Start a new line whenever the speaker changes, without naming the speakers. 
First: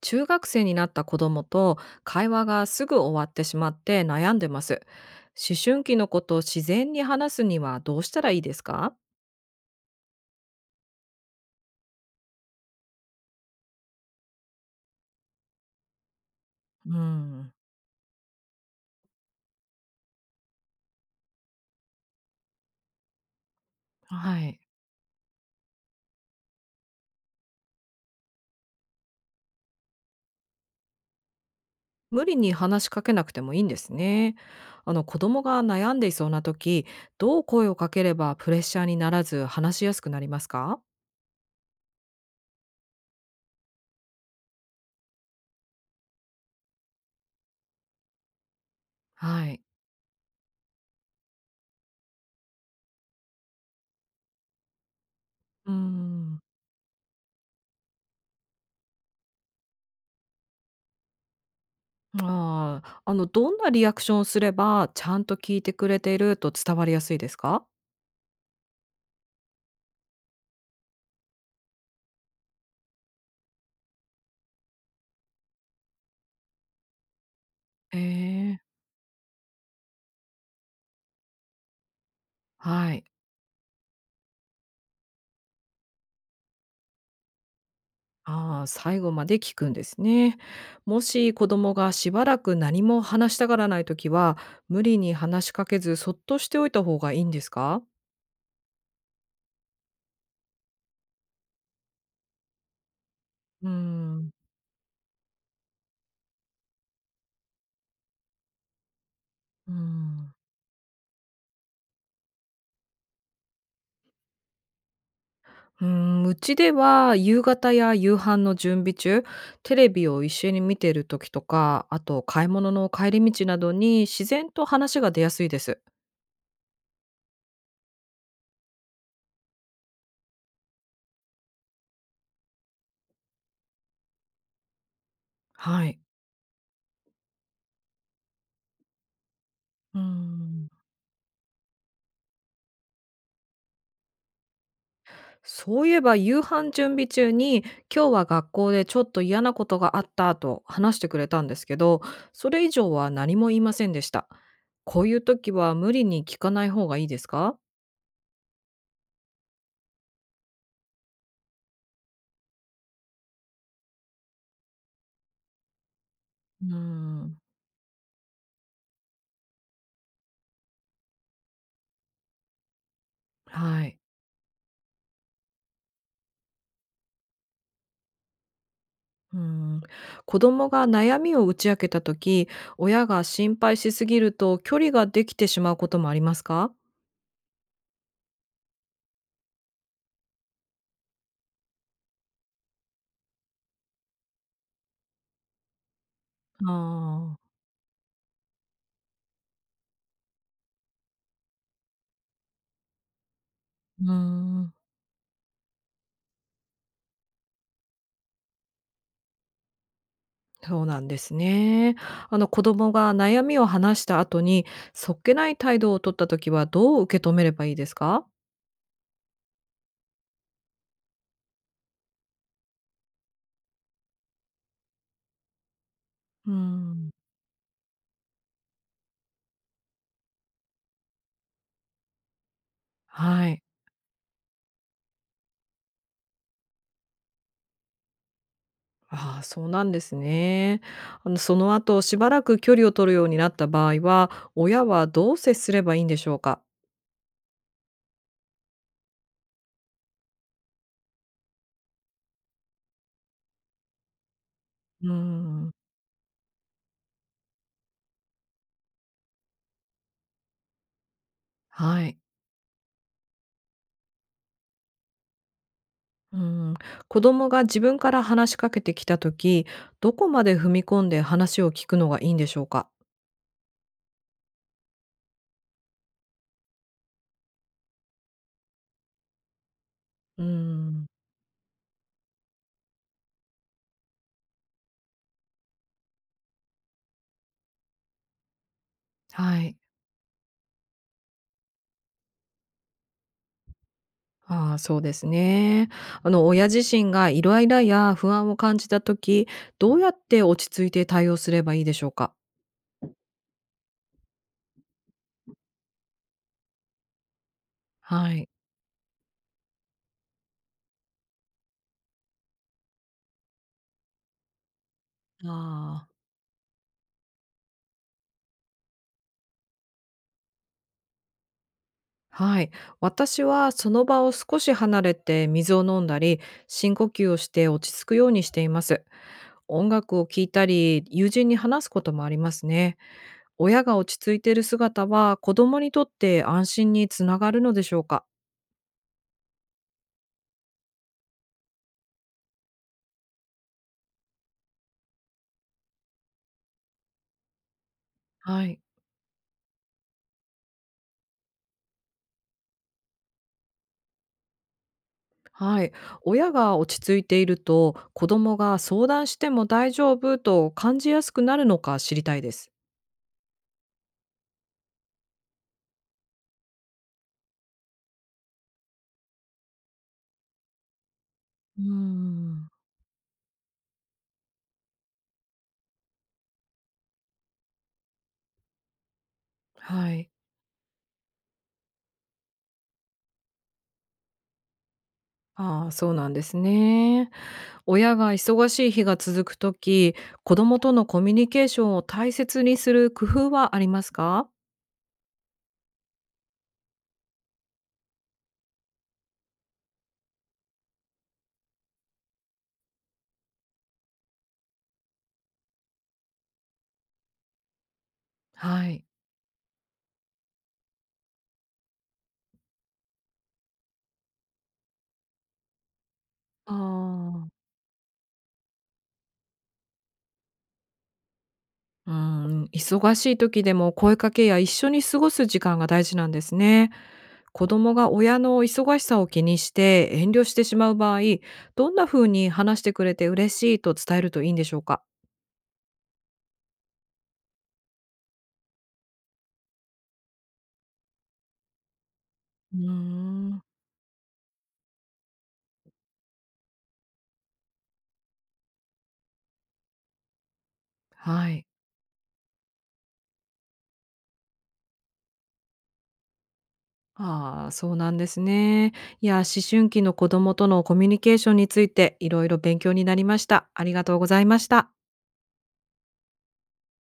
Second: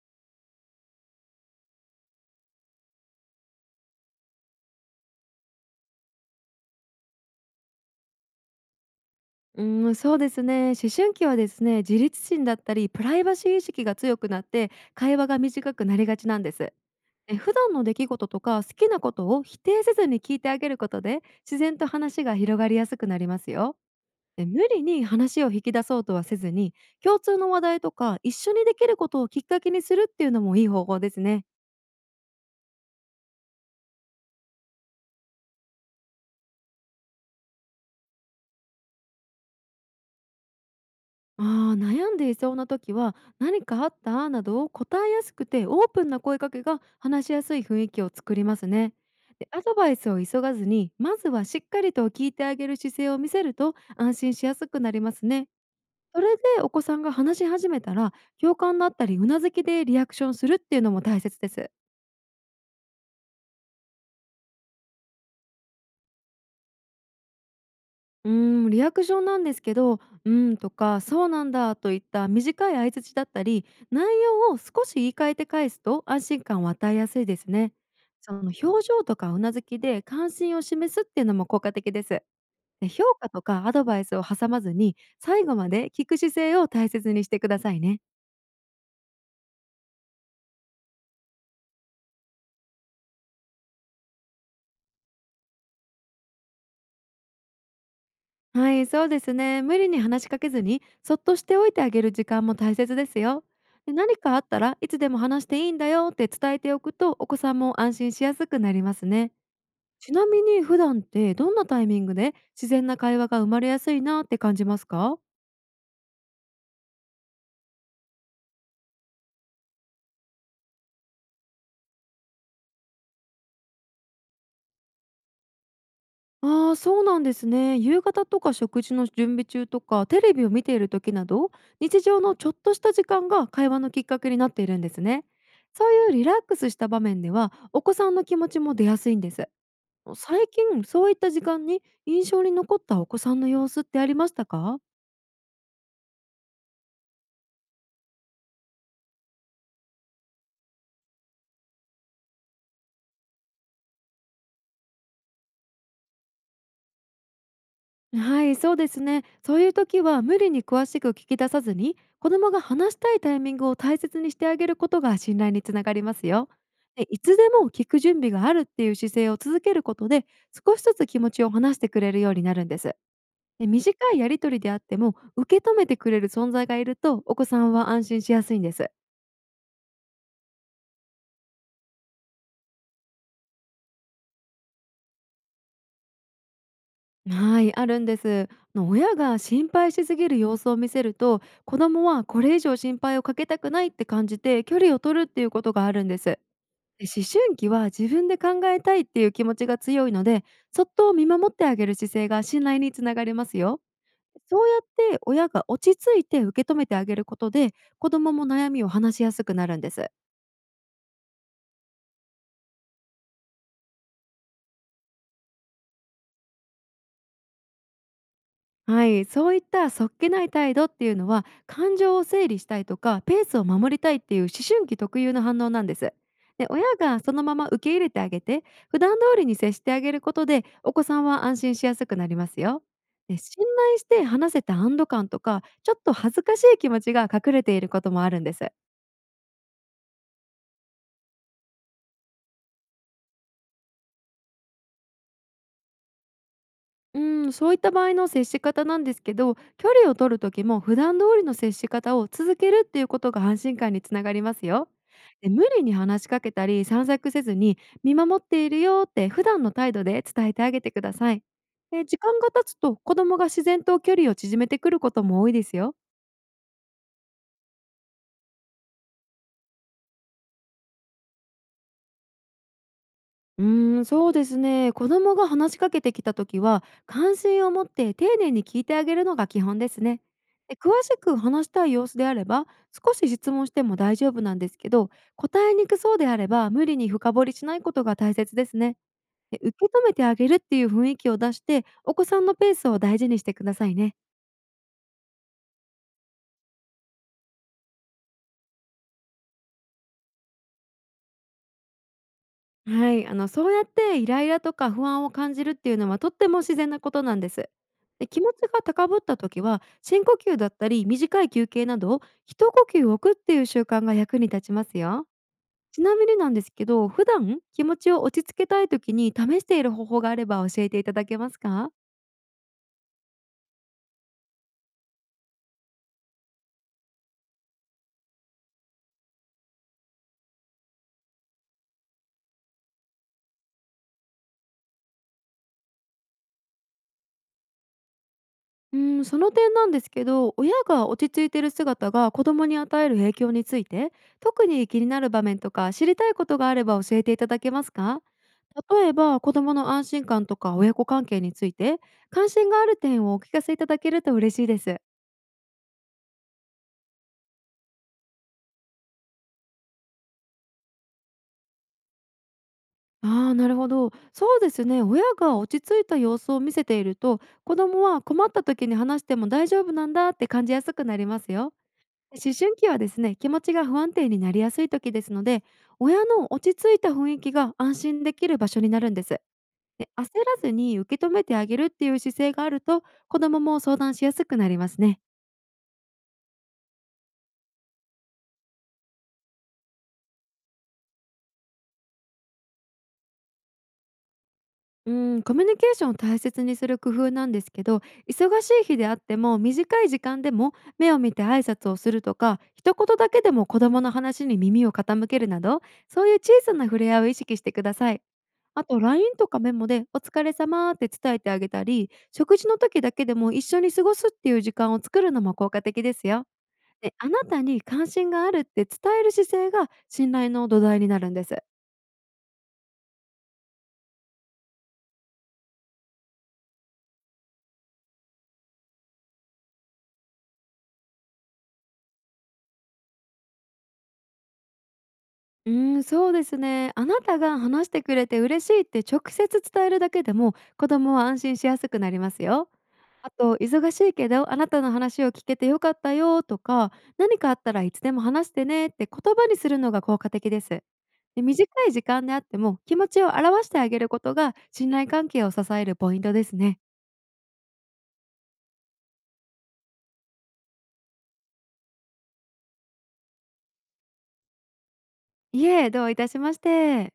中学生になった子供と会話がすぐ終わってしまって悩んでます。思春期のことを自然に話すにはどうしたらいいですか？
うん、そうですね。思春期はですね、自立心だったり、プライバシー意識が強くなって、会話が短くなりがちなんです。
うん。
普段の出来事とか好きなことを否定せずに聞いてあげることで、自然と話が広がりやすくなりますよ。
は
で
い。
無理に話を引き出そうとはせずに、共通の話題とか一緒にできることをきっかけにするっていうのもいい方法ですね。
無理に話しかけなくてもいいんですね。あの子供が悩んでいそうな時、どう声をかければプレッシャーにならず話しやすくなりますか？
ああ、悩んでいそうな時は「何かあった？」などを答えやすくてオープンな声かけが話しやすい雰囲気を作りますね。
は
で
い。
アドバイスを急がずにまずはしっかりと聞いてあげる姿勢を見せると安心しやすくなりますね。
うー
それ
ん。
でお子さんが話し始めたら共感だったりうなずきでリアクションするっていうのも大切です。
ああ、あのどんなリアクションをすればちゃんと聞いてくれていると伝わりやすいですか？
うーん、リアクションなんですけど、うーんとか、そうなんだといった短い相槌だったり、内容を少し言い換えて返すと安心感を与えやすいですね。
え
その
え。
表情とかうなずきで関心を示すっていうのも効果的です。で
はい。
評価とかアドバイスを挟まずに、最後まで聞く姿勢を大切にしてくださいね。
ああ、最後まで聞くんですね。もし子供がしばらく何も話したがらないときは、無理に話しかけず、そっとしておいた方がいいんですか？
はい、そうですね。無理に話しかけずに、そっとしておいてあげる時間も大切ですよ。
うー
で何
ん。
かあったらいつでも話していいんだよって伝えておくと、お子さんも安心しやすくなりますね。
うー
ちな
ん。
みに普段ってどんなタイミングで自然な会話が生まれやすいなって感じますか？
うーん、うちでは夕方や夕飯の準備中、テレビを一緒に見ている時とか、あと買い物の帰り道などに自然と話が出やすいです。
ああー、そうなんですね。夕方とか食事の準備中とか、テレビを見ている時など、日常のちょっとした時間が会話のきっかけになっているんですね。
は
そう
い。
いうリラックスした場面では、お子さんの気持ちも出やすいんです。
うー
最
ん。
近そういった時間に印象に残ったお子さんの様子ってありましたか？
そういえば夕飯準備中に、今日は学校でちょっと嫌なことがあったと話してくれたんですけど、それ以上は何も言いませんでした。こういう時は無理に聞かない方がいいですか？
はい、そうですね。そういう時は無理に詳しく聞き出さずに、子どもが話したいタイミングを大切にしてあげることが信頼につながりますよ。
うー
でいつ
ん。
でも聞く準備があるっていう姿勢を続けることで、少しずつ気持ちを話してくれるようになるんです。で
は
短
い。
いやり取りであっても受け止めてくれる存在がいると、お子さんは安心しやすいんです。
うーん。子供が悩みを打ち明けた時、親が心配しすぎると距離ができてしまうこともありますか？
はい、あるんです。あの、親が心配しすぎる様子を見せると、子供はこれ以上心配をかけたくないって感じて距離を取るっていうことがあるんです。
あ
で思
あー。
春期は自分で考えたいっていう気持ちが強いので、そっと見守ってあげる姿勢が信頼につながりますよ。
うー
そう
ん。
やって親が落ち着いて受け止めてあげることで、子供も悩みを話しやすくなるんです。
そうなんですね。あの子供が悩みを話した後に、そっけない態度を取った時はどう受け止めればいいですか？
はい、そういったそっけない態度っていうのは、感情を整理したいとかペースを守りたいっていう思春期特有の反応なんです。
う
で親
ん。
がそのまま受け入れてあげて、普段通りに接してあげることで、お子さんは安心しやすくなりますよ。で
はい。
信頼して話せた安堵感とかちょっと恥ずかしい気持ちが隠れていることもあるんです。
ああ、そうなんですね。あのその後しばらく距離を取るようになった場合は、親はどう接すればいいんでしょうか？
うん、そういった場合の接し方なんですけど、距離を取る時も普段通りの接し方を続けるっていうことが安心感につながりますよ。
う
で無
ん。
理に話しかけたり散策せずに、見守っているよって普段の態度で伝えてあげてください。
は
で
い。
時間が経つと、子供が自然と距離を縮めてくることも多いですよ。
うん、子供が自分から話しかけてきた時、どこまで踏み込んで話を聞くのがいいんでしょうか？
うーん、そうですね。子供が話しかけてきたときは、関心を持って丁寧に聞いてあげるのが基本ですね。
う
で詳
ん。
しく話したい様子であれば、少し質問しても大丈夫なんですけど、答えにくそうであれば、無理に深掘りしないことが大切ですね。で
は
受
い。
け止めてあげるっていう雰囲気を出して、お子さんのペースを大事にしてくださいね。
ああ、そうですね。あの、親自身がイライラや不安を感じた時、どうやって落ち着いて対応すればいいでしょうか？
はい、あのそうやってイライラとか不安を感じるっていうのは、とっても自然なことなんです。で
は
気
い。
持ちが高ぶった時は、深呼吸だったり短い休憩など、一呼吸置くっていう習慣が役に立ちますよ。ち
あ
な
あ。
みになんですけど、普段気持ちを落ち着けたい時に試している方法があれば教えていただけますか？
はい。私はその場を少し離れて水を飲んだり、深呼吸をして落ち着くようにしています。音楽を聴いたり、友人に話すこともありますね。親が落ち着いている姿は、子供にとって安心につながるのでしょうか？
うん、その点なんですけど、親が落ち着いてる姿が子供に与える影響について、特に気になる場面とか知りたいことがあれば教えていただけますか？
はい。
例えば、子供の安心感とか親子関係について、関心がある点をお聞かせいただけると嬉しいです。
はい。親が落ち着いていると、子供が相談しても大丈夫と感じやすくなるのか知りたいです。
ああ、なるほど。そうですね。親が落ち着いた様子を見せていると、子供は困った時に話しても大丈夫なんだって感じやすくなりますよ。
うー
思
ん。
春期はですね、気持ちが不安定になりやすい時ですので、親の落ち着いた雰囲気が安心できる場所になるんです。で
は
焦
い。
らずに受け止めてあげるっていう姿勢があると、子どもも相談しやすくなりますね。
ああ、そうなんですね。親が忙しい日が続くとき、子供とのコミュニケーションを大切にする工夫はありますか？
うん、コミュニケーションを大切にする工夫なんですけど、忙しい日であっても短い時間でも目を見て挨拶をするとか、一言だけでも子どもの話に耳を傾けるなど、そういう小さな触れ合いを意識してください。
は
あと
い。
LINE とかメモで「お疲れ様」って伝えてあげたり、食事の時だけでも一緒に過ごすっていう時間を作るのも効果的ですよ。
あ
であな
あ。
たに関心があるって伝える姿勢が信頼の土台になるんです。
うーん、忙しい時でも声かけや一緒に過ごす時間が大事なんですね。子供が親の忙しさを気にして遠慮してしまう場合、どんな風に話してくれて嬉しいと伝えるといいんでしょうか？
うーん、そうですね。あなたが話してくれて嬉しいって直接伝えるだけでも、子供は安心しやすくなりますよ。
うー
あと、
ん。
忙しいけどあなたの話を聞けてよかったよとか、何かあったらいつでも話してねって言葉にするのが効果的です。で
はい。
短い時間であっても気持ちを表してあげることが信頼関係を支えるポイントですね。
ああ、そうなんですね。いや、思春期の子供とのコミュニケーションについていろいろ勉強になりました。ありがとうございました。
いえ、どういたしまして。